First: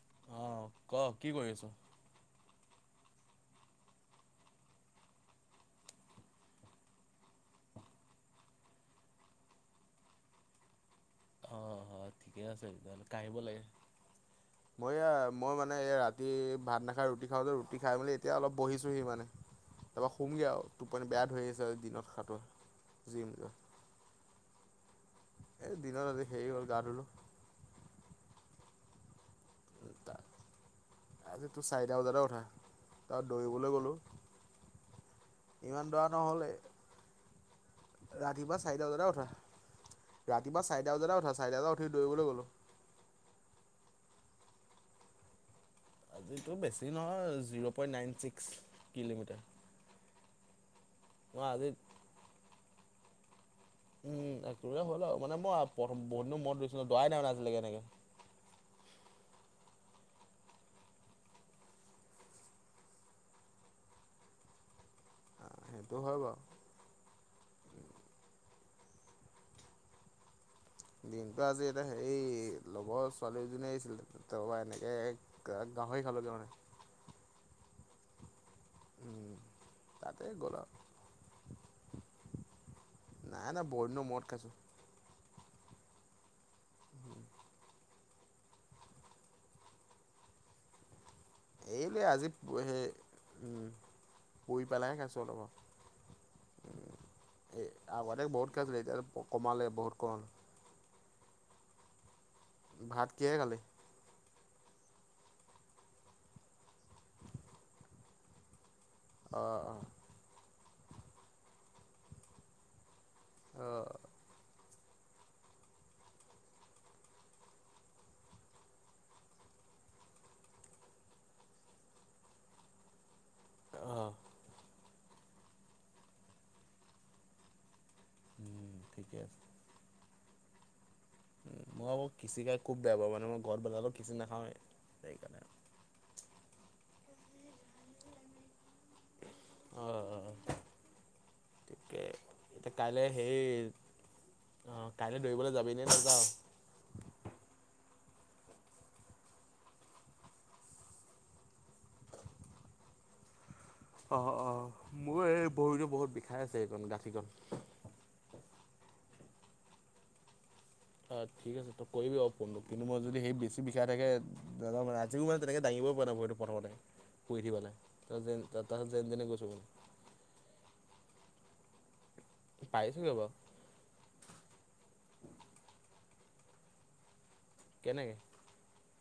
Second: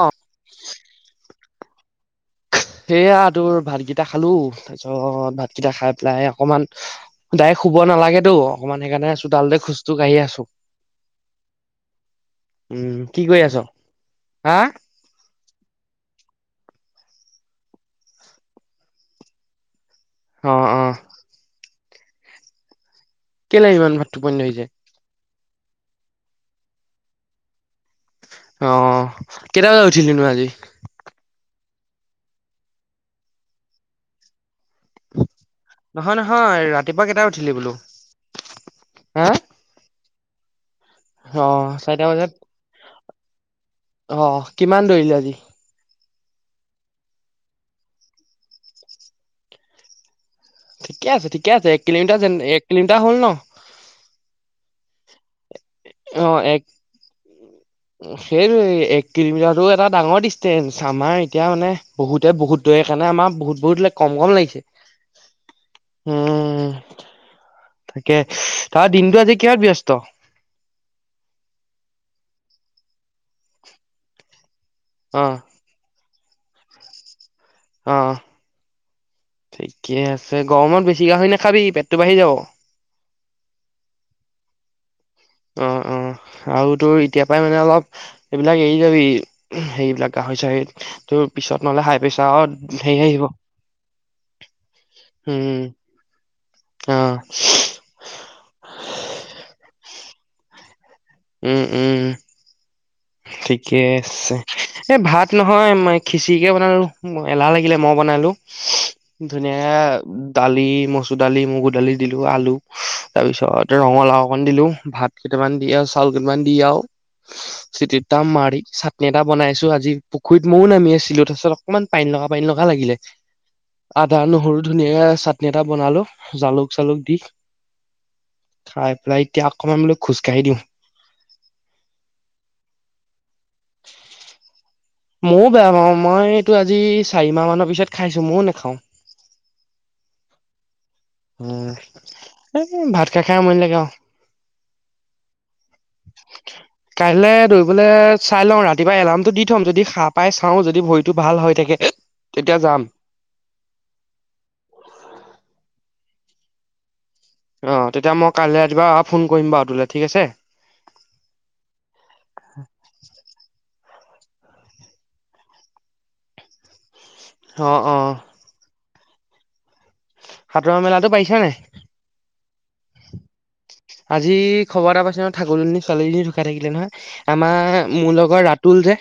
অ আহ ক কি কৰি আছ সেয়া তোৰ ভাতকেইটা খালো তাৰপিছত ভাতকেইটা খাই পেলাই অকনমানদাই শুব নালাগেতো অকমান সেইকাৰণে আছো ডালতে খোজটো কাঢ়ি আছো। অঁ অঁ ঠিকে আছে উম কি কৰি তেতিয়াহলে [unintelligible] আছ লাগে হা বঢ়িয়া মই মানে এই ৰাতি ভাত নাখাই ৰুটি খাওঁ যে ৰুটি খাই মেলি এতিয়া অলপ বহিছোহি মানে তাৰপা সোমগে অ আৰু অ টোপানে বেয়া ধৰি আহিছে আৰু দিনত খো কেনে ইমান টোপনী ধৰি যায়। এ দিনৰ ৰাতি সেৰি হ'ল গা ধুলো অ কেইটা বজা উছিলি ন আজি তটো চাৰিটা বজাতে কথা তাৰ দৌৰিবলৈ গ'লো। উম, ইমান দৌৰা নহল উঠিলি বোলো ৰাতিপুৱা চাৰিটা বতে উঠা হা ৰাতিপুৱা চাৰিটা বজাতে উঠা অ চাৰিটা বজাত উঠি দৌৰিবলৈ বজাত গলো অ, কিমান ধৰিলে আজি? আজো বেছি নহয় zero point nine six kilometre. ঠিকে আছে - ঠিকে আছে কিলোমিটাৰ যে এক কিলোমিটাৰ হ'ল ন। উম, একোৰে হ'ল আৰু মানে মই প্ৰথম বহুত অ, দিনৰ মূৰত এক দৌৰিছিলোঁ, দৌৰাই নাই মানে আজিলৈকে এনেকে। সেইটো এক কিলোমিটাৰতটো এটা ডাঙৰ ডিচেন্ঞ্চ আমাৰ এতিয়া মানে বহুতে বহুত দৌৰে কাৰণে আমাৰ বহুত- বহুত কম কম লাগিছে। সেইটো হয় বাৰু। উম, তাকে। তাৰ দিনটো আজি কিহত ব্যস্ত দিনটো আজি এয়া হেৰি লগৰ ছোৱালীজনীয়ে আছিলে পৰা এনে এ অ গাহৰি খালোগে মানে। অ', উম, ঠিকে তাতে আছে গ'ল আৰু। গৰমত বেছি গাহৰি নাখাবি পেটটো বাঢ়ি যাব নাই নাই বহুদিন মূৰত খাইছোঁ। অ - অ আৰু তোৰ এতিয় পৰাই মানে অলপ এইবিলাক এৰি যাবি হেৰিবিলাক গাহ হৈছে। পিছত নহ'লে হাই এইবুলি আজি প্ৰেছাৰ সেই হেৰি আহিব উম। অ এ আগতে বহুত ক লাগ এতিয়া কমালে বহুত ক উম - উম কিহেৰে খালি? ঠিকে আছে। এ ভাত নহয় খিচিৰিকে বনালো এলাহ লাগিলে মই বনালো। অ', অ', ধুনীয়াক দালি মচুৰ দালি মগু দালি দিলো আলু তাৰ পিছত অ'। ৰঙালাও অকণ দিলো ভাত কেইটামান দি আৰু চাউল কেইটামান দি আৰু চিটিত দাম মাৰি চাটনি এটা বনাইছো আজি পুখুৰীত ময়ও নামি আছিলো তাৰপিছত অকনমান পাই ন এনেকুৱা লাগিলে অ', আদা নহৰু ধুনীয়াকে চাটনি এটা বনালো জালুক চালুক দি। উম, খাই ঠিকে পেলাই এতিয়া অকমান বোলো খোজ কঢ়ি দিও। উম, মই আকৌ খিচি খুব বেয়া পাও মানে মই ঘৰত বনো খিচি নাখাও। ময়ো বেয়া পাও মই এইটো আজি চাৰি মাহ মানৰ পিছত খাইছো ময়ো নাখাও। অঁ উম, তাকে এ ভাত খাই - খাই মন লাগে অ, আহ কাইলৈ দৌৰিবলৈ যাবিনে নাযাও। কাইলৈ দৌৰিবলৈ চাই লওঁ ৰাতিপুৱা এলাৰ্মটো দি থম যদি খা পাই চাওঁ যদি ভৰিটো ভাল হৈ থাকে তেতিয়া যাম অঁ খাই আছে সেইকণ গাঁঠীকণ অ' তেতিয়া মই কাইলৈ ৰাতিপুৱা ফোন কৰিম বাৰু তোলে ঠিক আছে। অ' ঠিক আছে। তই কৰিবি আৰু ফোনটো কিন্তু মই যদি সেই বেছি বিষাই থাকে। আজিও মানে তেনেকে দাঙিবইও পৰা নাই ভৰিতো প্ৰথমতে শুই উঠি অ পেলাই অ তাছত যেনি তেনি গৈছোগৈ সাতুৰা মেলাটো পাৰিছা নাই? পাৰিছুগে বাৰু আজি খবৰ এটা পাইছা নে ঠাকুৰজনী ছোৱালীজনী ঢুকাই থাকিলে নহয়। আমাৰ মোৰ কেনেকৈ লগৰ ৰাতুল যে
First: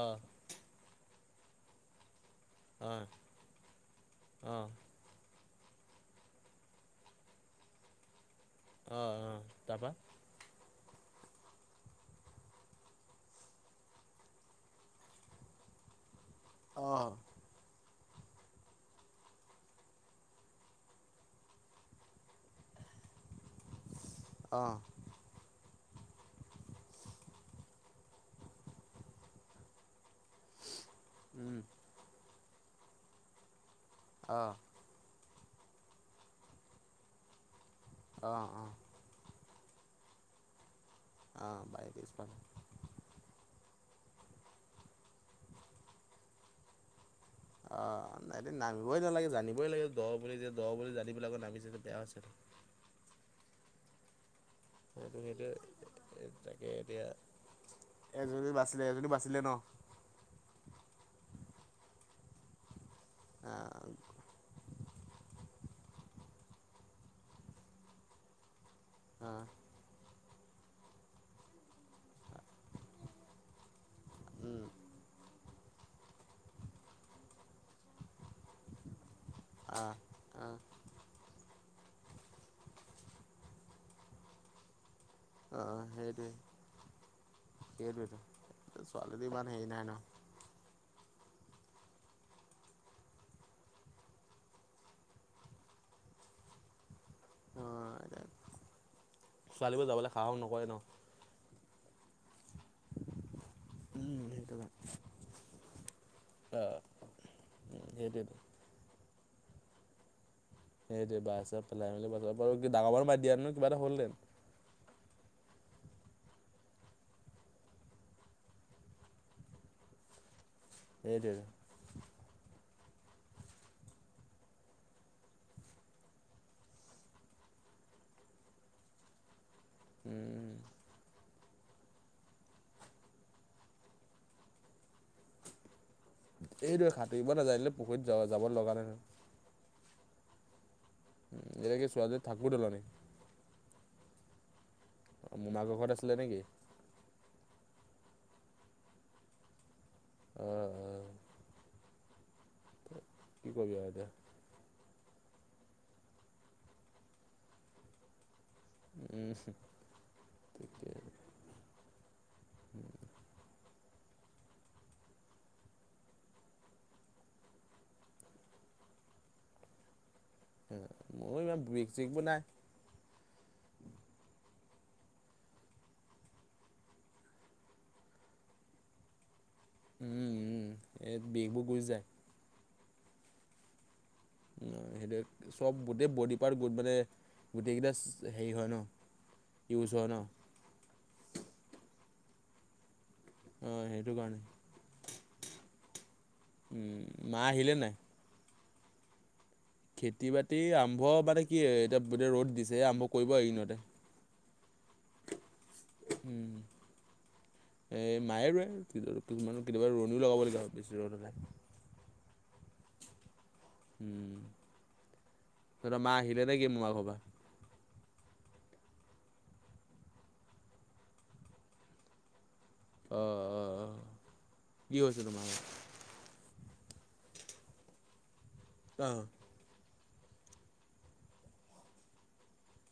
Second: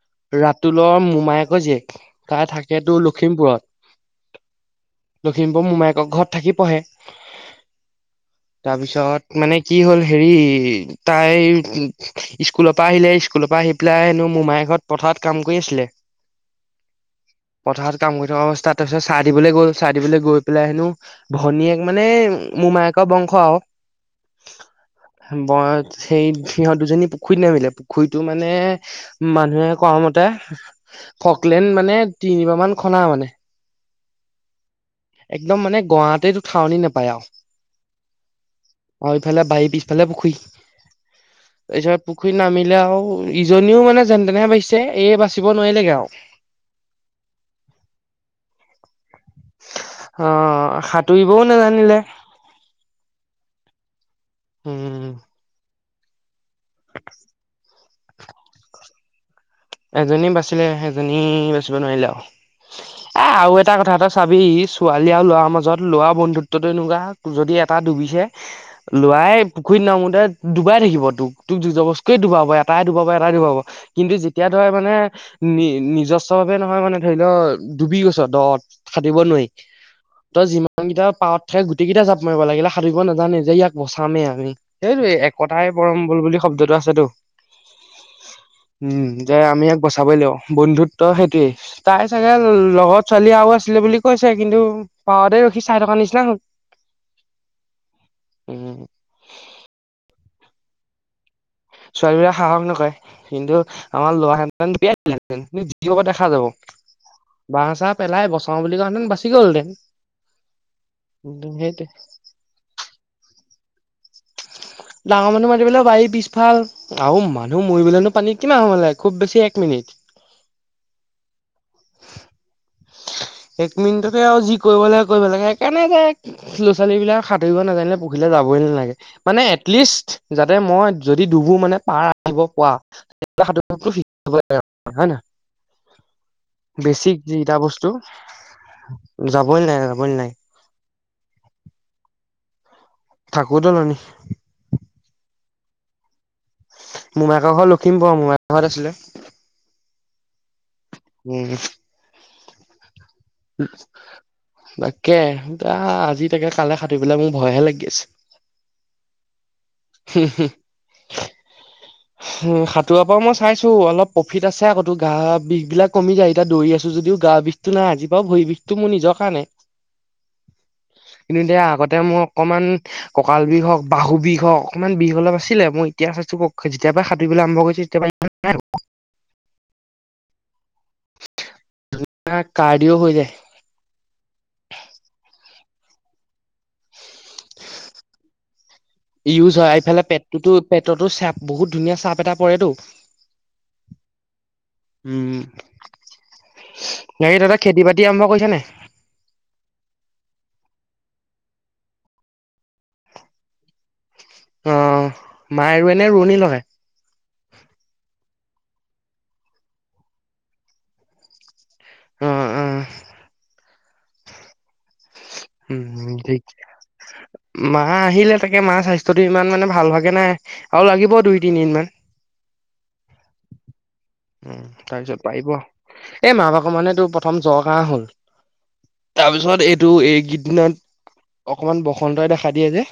অঁ ৰাতুলৰ মোমায়েকৰ জীয়েক তাই থাকে তোৰ অঁ লখিমপুৰত অঁ দিম্পু মোমায়েকৰ ঘৰত থাকি পঢ়ে অঁ অঁ তাৰপিছত মানে কি তাৰপৰা? হ'ল হেৰি তাই স্কুলৰ পৰা আহিলে স্কুলৰ পৰা আহি পেলাই হেনো মোমাই ঘৰত পথাৰত কাম কৰি আছিলে অ কাম কৰি থকা অৱস্থা তাৰপিছত চাহ দিবলৈ গ'ল চাহ দিবলৈ গৈ পেলাই হেনো ভনীয়েক মানে মোৰ মোমায়েকৰ বংশ আও অঁ সেই সিহঁত দুজনী পুখুৰীত নামিলে। পুখুৰীতটো মানে মানুহে কোৱা মতে তাৰ ফকলেণ্ড মানে তিনিবাৰ মান খনা মানে অ' একদম মানে গৰাইতো থাহনি নোপায় অঁ অঁ আৰু ইফালে বাৰী পিছ ফালে পুখুৰী অঁ বাৰীৰ তাৰপিছত পিছফালে। পুখুৰী নামিলে আও জনীও মানে যেন তেনেহে বাচিছে এই বাচিব নোৱাৰিলেগে আৰু অ' নামিবই নালাগে। জানিবই লাগে দ অ বুলি যে দ বুলি জানিবলৈ সাঁতুৰিবও আকৌ নামিছে যে নাজানিলে বেয়া হৈছে উম সেইটোৱেই [unintelligible] এজনী বাচিলে এজনী বাচিলে ন এজনী বাচিলে সেইজনী বাচিব নোৱাৰিলে। আও এ আৰু এটা অ'। কথা এটা চাবি ছোৱালী আৰু ল'ৰাৰ মাজত লোৱা বন্ধুত্বটো এনেকুৱা যদি এটা ডুবিছে লৰাই পুখুৰীত নামোতে ডুবাই থাকিব তোক তোক জোৰ জবচকৈ ডুবাব এটাই ডুবাব এটাই ডুবাব কিন্তু এতিয়া ধৰ উম, মানে নি নিজস্ব ভাৱে নহয় মানে ধৰি লও ডুবি গৈছ দ'ত দিব নোৱাৰি আহ, তই আহ, যিমান কেইটা পাৱত তাকে গোটেই কেইটা জাপ মাৰিব লাগিলে সাতুৰিব নাজানেই যে ইয়াক বচামেই আমি সেইটো একতাই অ' পৰম বল সেইটোৱে বুলি শব্দ এটা আছে তো সেইটোৱেতো। উম ছোৱালীটো যে ইমান আমি হেৰি ইয়াক নাই ন বচাবই লাগিব বন্ধুত ত সেইটোয়ে তাই চাগে লগৰ ছোৱালী আৰু আছিলে বুলি কৈছে কিন্তু পাওঁতে ৰখি চাই থকা নাই। [unintelligible] অ ছোৱালীবোৰ যাবলৈ সাহস নকৰে ন ছোৱালী বোৰে সাহস নকৰে কিন্তু আমাৰ উম, লৰা হোৱা সেইটো কাৰণে। হেঁতেন জপিয়াই দিলে হেঁতেন যি হব দেখা যাব অ' বাঁহ চাহ পেলাই সেইটোৱেতো। বচাওঁ বুলি কওঁহেঁতেন বাচি গল হেঁতেন। সেইটো বাহঁ চাহ পেলাই মেলি বা ডাঙৰ মানুহ মাতি দিয়া দিয়া হলে কিবা এটা হ'ল হেঁতেন ডাঙৰ মানুহ মাতিবলে বাৰী পিছফাল আৰু মানুহ মৰিবলে নো পানীত কিমান সময় লাগে খুব বেছি এক মিনিট [inaudible] এইটোৱেই টো [unintelligible] এক মিনিটতে আৰু যি কৰিব লাগে কৰিব লাগে সেইকাৰণে ল'ৰা ছোৱালী বিলাকে সাতুৰিব নাজানিলে পুখুৰিলে যাব মানে এটলিষ্ট উম, যাতে মই যদি দুবোৰ মানে পাৰ আহিব পোৱা সাধ হয় নহয় এইদৰে সাতুৰিব না এয়া বস্তু যাবই নাই যাবই নাই। এয়া কি ছোৱালীজনী ঠাকুৰ দলা নেকি থাকোঁ‌তে নানি মোমাকৰ ঘৰত আছিলে নেকি মোমাইয়েকৰ ঘৰ লখিমপুৰত মোমাইয়েক ঘৰত আছিলে অ' উম কি তাক কৰিবি আৰু তাকে আজি তাকে কালে সাঁতুৰি পেলাই মোক ভয়হে লাগি আছে হু হু, এতিয়া হুম সাঁতোৰা বাও মই চাইছো অলপ প্ৰফিট আছে আকৌ তো গা বিষ বিলাক কমি যায় এতিয়া দৌৰি আছো যদিও গা বিষটো নাই আজি ভৰি বিষটো মোৰ নিজৰ কাৰণে কিন্তু এতিয়া বিষ আগতে মোৰ চিষবোৰ নাই অকমান ককাল বিষ হওক বাহু বিষ হওক অকণমান বিষ অলপ আছিলে মই এতিয়া চাইছো যেতিয়া পৰা সাঁতুৰিবলৈ আৰম্ভ কৰিছো তেতিয়াপা ইমান নাই উম উম এই বিষবোৰ গুচি যায়। হোৱা। কাৰ্ডিও হৈ যায়। সেইটো চব গোটেই বডি পাৰ্টো মানে গোটেইকেইটা হেৰি হয় ন ইউজ হয় এইফালে পেটতো- পেটতো চা বহুত ধুনীয়া চাপ এটা পৰেতো অঁ সেইটো কাৰণে উম বাকি মা তহঁ‌ত আহিলে খেতি নাই বাতি আৰম্ভ কৰিছে নে? খেতি বাতি আৰম্ভ মানে কি এতিয়া এতিয়া ৰ'দ দিছে আৰম্ভ কৰিব আ এইকেইদিনতে অ মায় আৰু এনে ৰুৱণী লগায় এ মায়ে ৰুৱে, কেতিয়াবা ৰুৱণিও লগাব লগীয়া হয় বেছি ৰদ হ'লে অ অ হম উম ঠিক মা আহিলে তাক তাকে মাৰ স্বাস্থ্যটো ইমান মানে ভাল ভাগে নাই আৰু লাগিব দুই তিনিদিন মান অ অ অ উ তাৰপিছত পাৰিব এ মা ভাগ মানে তোৰ প্ৰথম জৰ কাহ হল অ', তাৰপিছত এইটো এইকেইদিনত অকমান বসন্তই দেখা দিয়ে যে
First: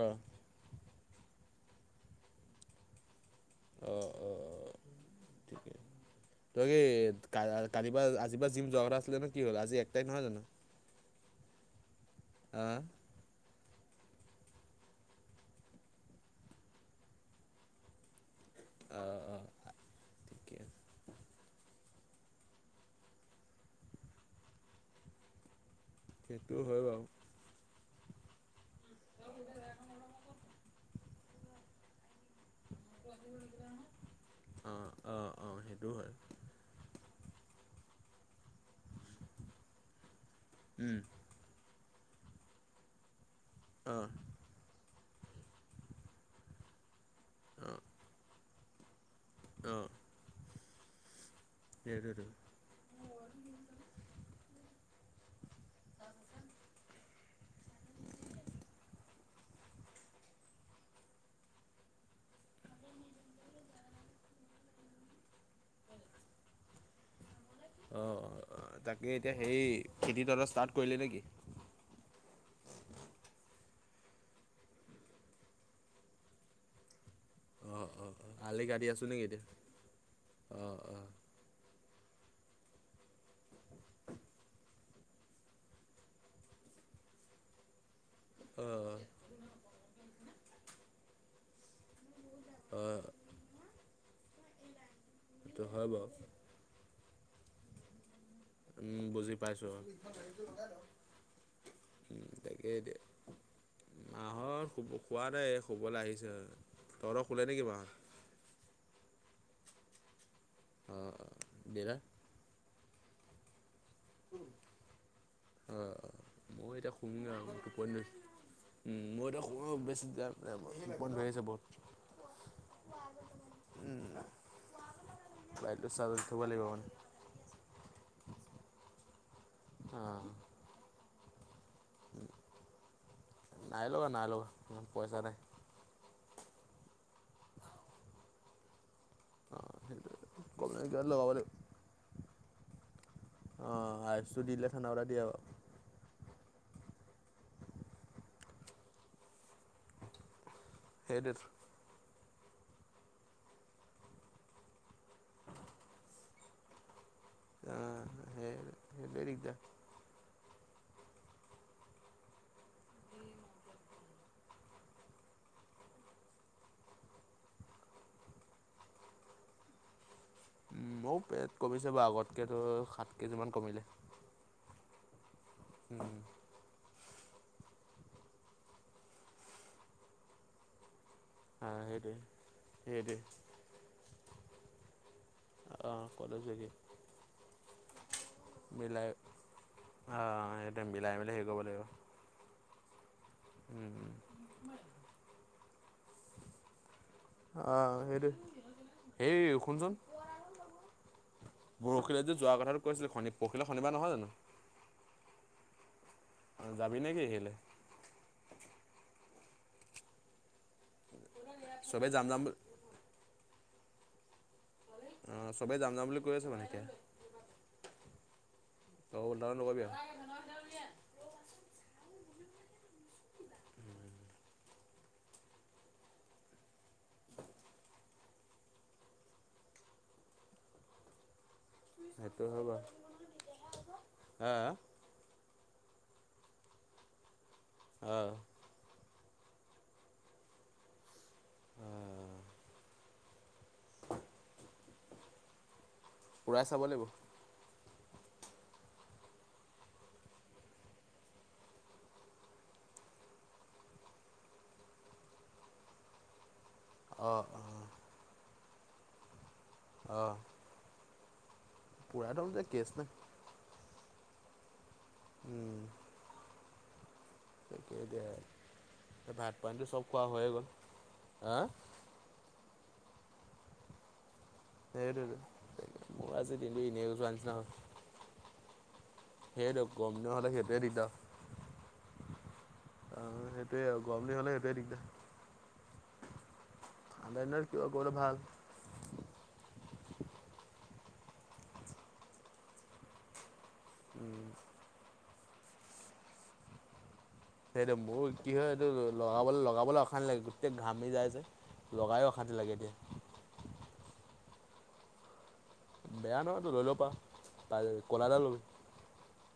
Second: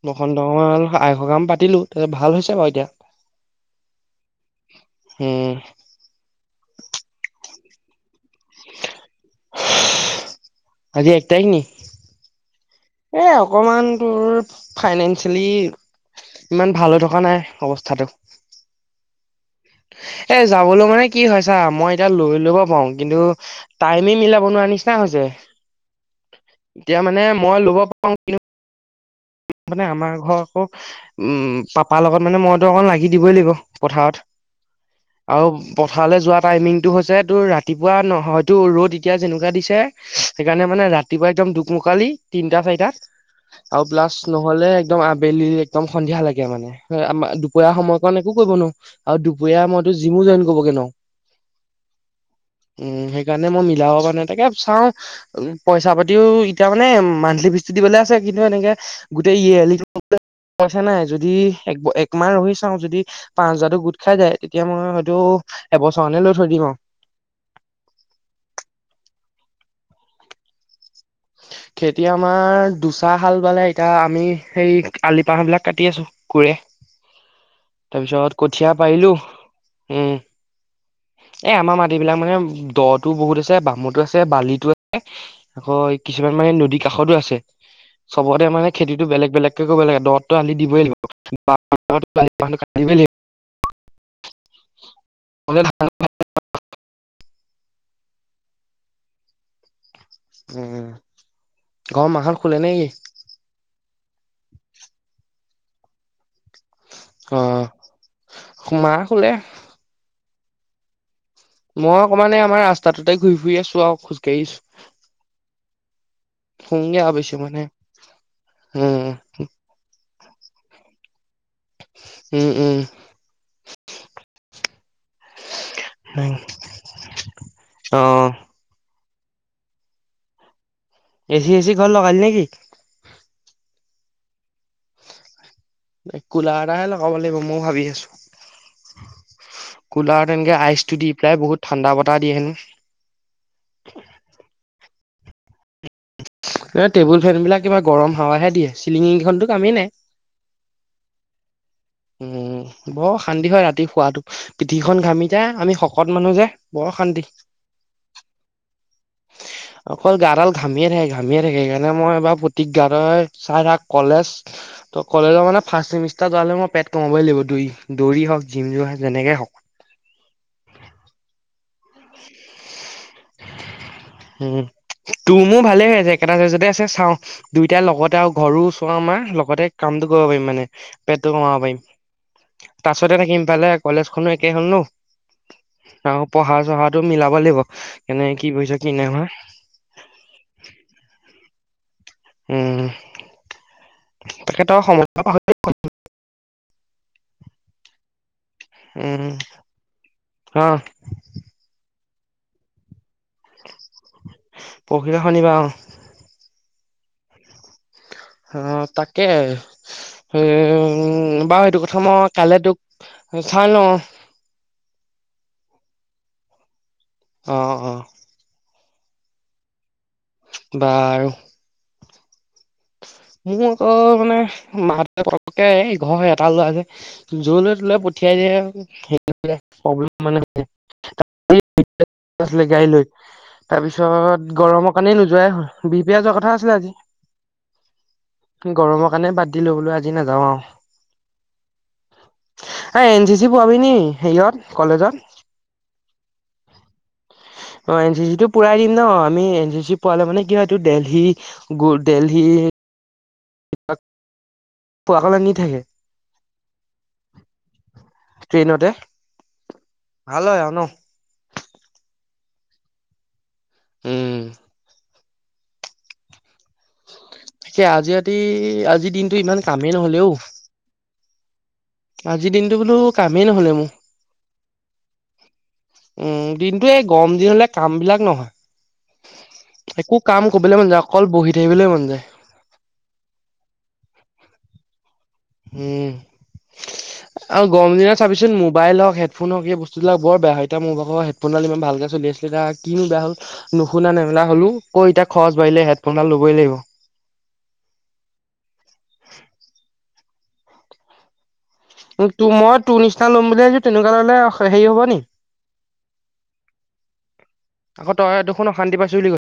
অ', বসন্ত আগমন হ'ল আই সকাম পাতিলো তাছত ভাল হৈছে বাও এতিয়া অ', অ', [unintelligible] তই কি কালিপা আ আজিপা জিম যোৱা কথা আছিলে নহয়। কি হল আজি এক তাৰিখ নহয় জানো? আজি একতাৰিখ নি অ', এ অকমান তোৰ ফাইনেন্সিয়েলি ইমান ভাল হৈ থকা নাই অৱস্থাটো অ', অ', সে এ ঠিকে যাবলৈ মানে কি হয় চা মই এতিয়া লৈ লব পাৰো কিন্তু টাইমে মিলাব নোৱাৰা নিচিনা হৈছে সেইটো হয় বাৰু এতিয়া মানে মই লব পাৰো কিন্তু মানে আমাৰ ঘৰ আকৌ উম পাপাৰ লগত মানে মইতো অকণ লাগি দিবই লাগিব পথাৰত। অ', অ', আৰু অ', সেইটো হয়। পথাৰলৈ যোৱা টাইমিং টো হৈছে তোৰ ৰাতিপুৱা নহয়তো ৰ'দ এতিয়া যেনেকোৱা দিছে। সেইকাৰণে মানে উম, ৰাতিপুৱা একদম দুকমুক কালি তিনিটা চাৰিটা আৰু অ', প্লাছ নহ'লে একদম আবেলি একদম সন্ধিয়া লাগে মানে। আমাৰ দুপৰীয়া অ', সময়ৰ কাৰণে একো কৰিব নোৱাৰো। আৰু দুপৰীয়া অ', মইতো জিমো জইন কৰিবগে সেইটোৱেতো। নোৱাৰো। উম সেইকাৰণে মই মিলাব কাৰনে তাকে চাও উ পইচা পাতিও এতিয়া মানে মান্থলি ফিজটো দিবলে আছে কিন্তু এনেকে গোটেই এই হেলিকপ্টাৰ পইচা নাই যদি এক একমাহ ৰৈ চাও যদি পাঁচ হাজাৰটো গোট খাই যায় তেতিয়া মই হয়তো এবছৰ ‍ মানলৈ লৈ থই দিম আৰু অ তাকে এতিয়া সেই খেতিটো ষ্টাৰ্ট কৰিলে নেকি। হয় [unintelligible] খেতি আমাৰ দুচাহ হাল বালে এতিয়া আমি সেই আলি পাহ বিলাক কাটি আছো কুৰে অ', অ', তাৰপিছত অ', আলি কঠিয়া কাটি আছো পাৰিলো নেকি এতিয়া? উম অ', অ', এ আমাৰ মাত এইবিলাক মানে দহটো বহুত আছে বামতো আছে বালিটো আছে আকৌ কিছুমান মানে নদী কাষতো আছে চবতে মানে অ', খেতিটো বেলেগ বেলেগকে কৰিব লাগে দহত সেইটো আনি দিবই এ অ', লাগিব হয় বাৰু উম বুজি পাইছোঁ। উম, ঘৰৰ উম মাহত শুলে নে তাকেই কি দিয়া মাহত শুব নাই শুবলৈ আহিছে। তহঁতৰ শুলে নেকি মাহঁত অহ মা শুলে। অহ অহ মই অকমানে আমাৰ ৰাস্তাটোতে ঘূৰি ফুৰি আছো আৰু খোজকাঢ়িছো। অ' মই এ শুম আৰু টোপনি ধৰিছে। উ উম মই বেছি বন্ধ হৈ আহিছে বহুত উম উম। ম'বাইলটো চাৰ্জ উম দিব‌ লাগিব অ মানে অহ', হেচি - হেচি কল লগালি‌ নেকি? নাই লগা নাই লগা ইমান পইচা নাই। কুলাৰ এটাহে লগাব লাগিব মইও ভাবি আছোঁ। অ' সেইটোৱে কুলাৰত এনেকে কমপ্লেইন আইচটো কিবাত দি পেলাই বহুত ঠাণ্ডা বতাহ দিয়ে হেনো। অহ আইচটো দিলে ঠাণ্ডা বতাহ দিয়ে আৰু টেবুল ফেন বিলাক কিবা গৰম হাৱাহে দিয়ে চিলিঙিখনো কামে নাই। সেইটোৱেতো বৰ অশান্তি হয় ৰাতি শোৱাতো পিঠিখন ঘামি যাই আমি শকত মানুহ যে বৰ অশান্তি। অহ হেৰি অকল গাডাল ঘামিয়ে থাকে ঘামিয়ে থাকে সেইকাৰণে মই এইবাৰ প্ৰতিজ্ঞা চাই থাক কলেজত কলেজৰ মানে ফাৰ্ছ চেমিষ্টাৰ যোৱালে মই পেট কমাবই লাগিব দৌৰি দৌৰি হওক জিম যোৱা‌ যেনেকে হওক উম, মোৰ পেট কমিছে বাৰু আগতকে সাত কেজি মান কমিলে। তো মোৰ ভালে হৈ আছে উম একেটা সাইজতে আছে চাওঁ দুইটাৰ লগতে আৰু ঘৰ ওচৰ আমাৰ লগতে কামটো কৰিব পাৰিম মানে। পেটটো কমাব পাৰিম অ' সেইটোৱে সেইটোৱে তাছতে থাকিম পালে কলেজখনো একে হল নহ। অ, কলেজ লাগে। খোৱাটো মিলাব লাগিব কেনে কি পাইছা কি মিলাই নাই হোৱা অ', সেইটো [unintelligible] উম উম। তেখেতেক আৰু সময় [unintelligible] অহ, সেইটো উম হেই শুনচোন অ পৰখিলে যে যোৱা কথাটো কৈছিল পৰখিলে শনিবাৰ নহয় জানো। পৰহিলে শনিবাৰ অ যাবি নে কি আহিলে অহ তাকে উম, বাৰু সেইটো কথা চবেই মই যাম যাম বুলি কাইলে তোক চাই লও। অ চবেই জাম জাম বুলি কৈ আছে মানে এতিয়া। অ - অ। অলাক বিয়া [unintelligible] বাৰু হয়। মোৰ আকৌ মানে মাহ দেউতাই ঘৰখনৰ এটা লৰা যে জলৈ তলৈ পঠিয়াই মানে [unintelligible] সেইটো হয় আছিলে বাৰু। গাড়ি লৈ হা তাৰপিছত গৰমৰ কাৰণে নোযোৱাই হ'ল। বি পিয়েজোৱা কথা আছিলে হা অ', আজি গৰমত কাৰণে বাদ দিলো আও আজি নাযাওঁ আৰু অ', এ এন চি চি পোৱাবি নি সেৰিয়ত কলেজত পুৰাই চাব লাগিব অ এন চি চিটো পূৰাই দিম ন আমি এন চি চি পোৱালে মানে কি হয় এইটো দেলহি গু দেলহি পোৱাকলে নি থাকে? অঁ। ট্ৰেইনতে, ভাল হয় আও ন? পুৰা এটা বোলে কেছ নাই। উম। উম। তাকে আজি ৰাতি আজিৰ দিনটো ইমান কামেই নহলে অঔ। হাঁ? আজিৰ দিনটো বোলো কামেই নহলে মো। সেইটোৱেটো মই আজি দিনটো দিনটোৱে এনেই গৰম যোৱা দিন নিচিনা হ'লে হল কাম বিলাক নহয় সেইটো গৰম একো দিনৰ হ'লে কাম সেইটোৱে কৰিবলে মন যায় দিগদাৰ। অকল বহি থাকিবলে মন যায়। অ সেইটোয়ে আৰু গৰম দিন হলে সেইটোৱে দিগদাৰ। উম ঠাণ্ডা দিনত আৰু কিবা গৰম কৰিবলে দিনত ভাল। চাবিচোন মোবাইল হওক হেডফোন হওক এই বস্তু- বিলাক বৰ বেয়া এতিয়া মোৰ ভাগৰ হেডফোনডাল ইমান ভালকে চলি আছিলে এ কিনো বেয়া হল? নুশুনা নেমেলা উম। হলো ক এতিয়া খৰচ বাঢ়িলে হেডফোন ডাল ল'বই লাগিব। সেইটো মোৰ কি হয় সেইটো লগাবলৈ লগাবলৈ অশান্তি লাগে গোটেই ঘামি যাই যে। লগাইও ত অশান্তি লাগে মই এতিয়া। তোৰ নিচিনা লম বুলি ভাবিছোঁ তেনেকুৱা ললে হেৰি হ'ব নি? বেয়া নহয় তো লৈ লব' পাৰ আকৌ তই কলাডাল লবি। দেখোন অশান্তি পাইছোঁ বুলি ক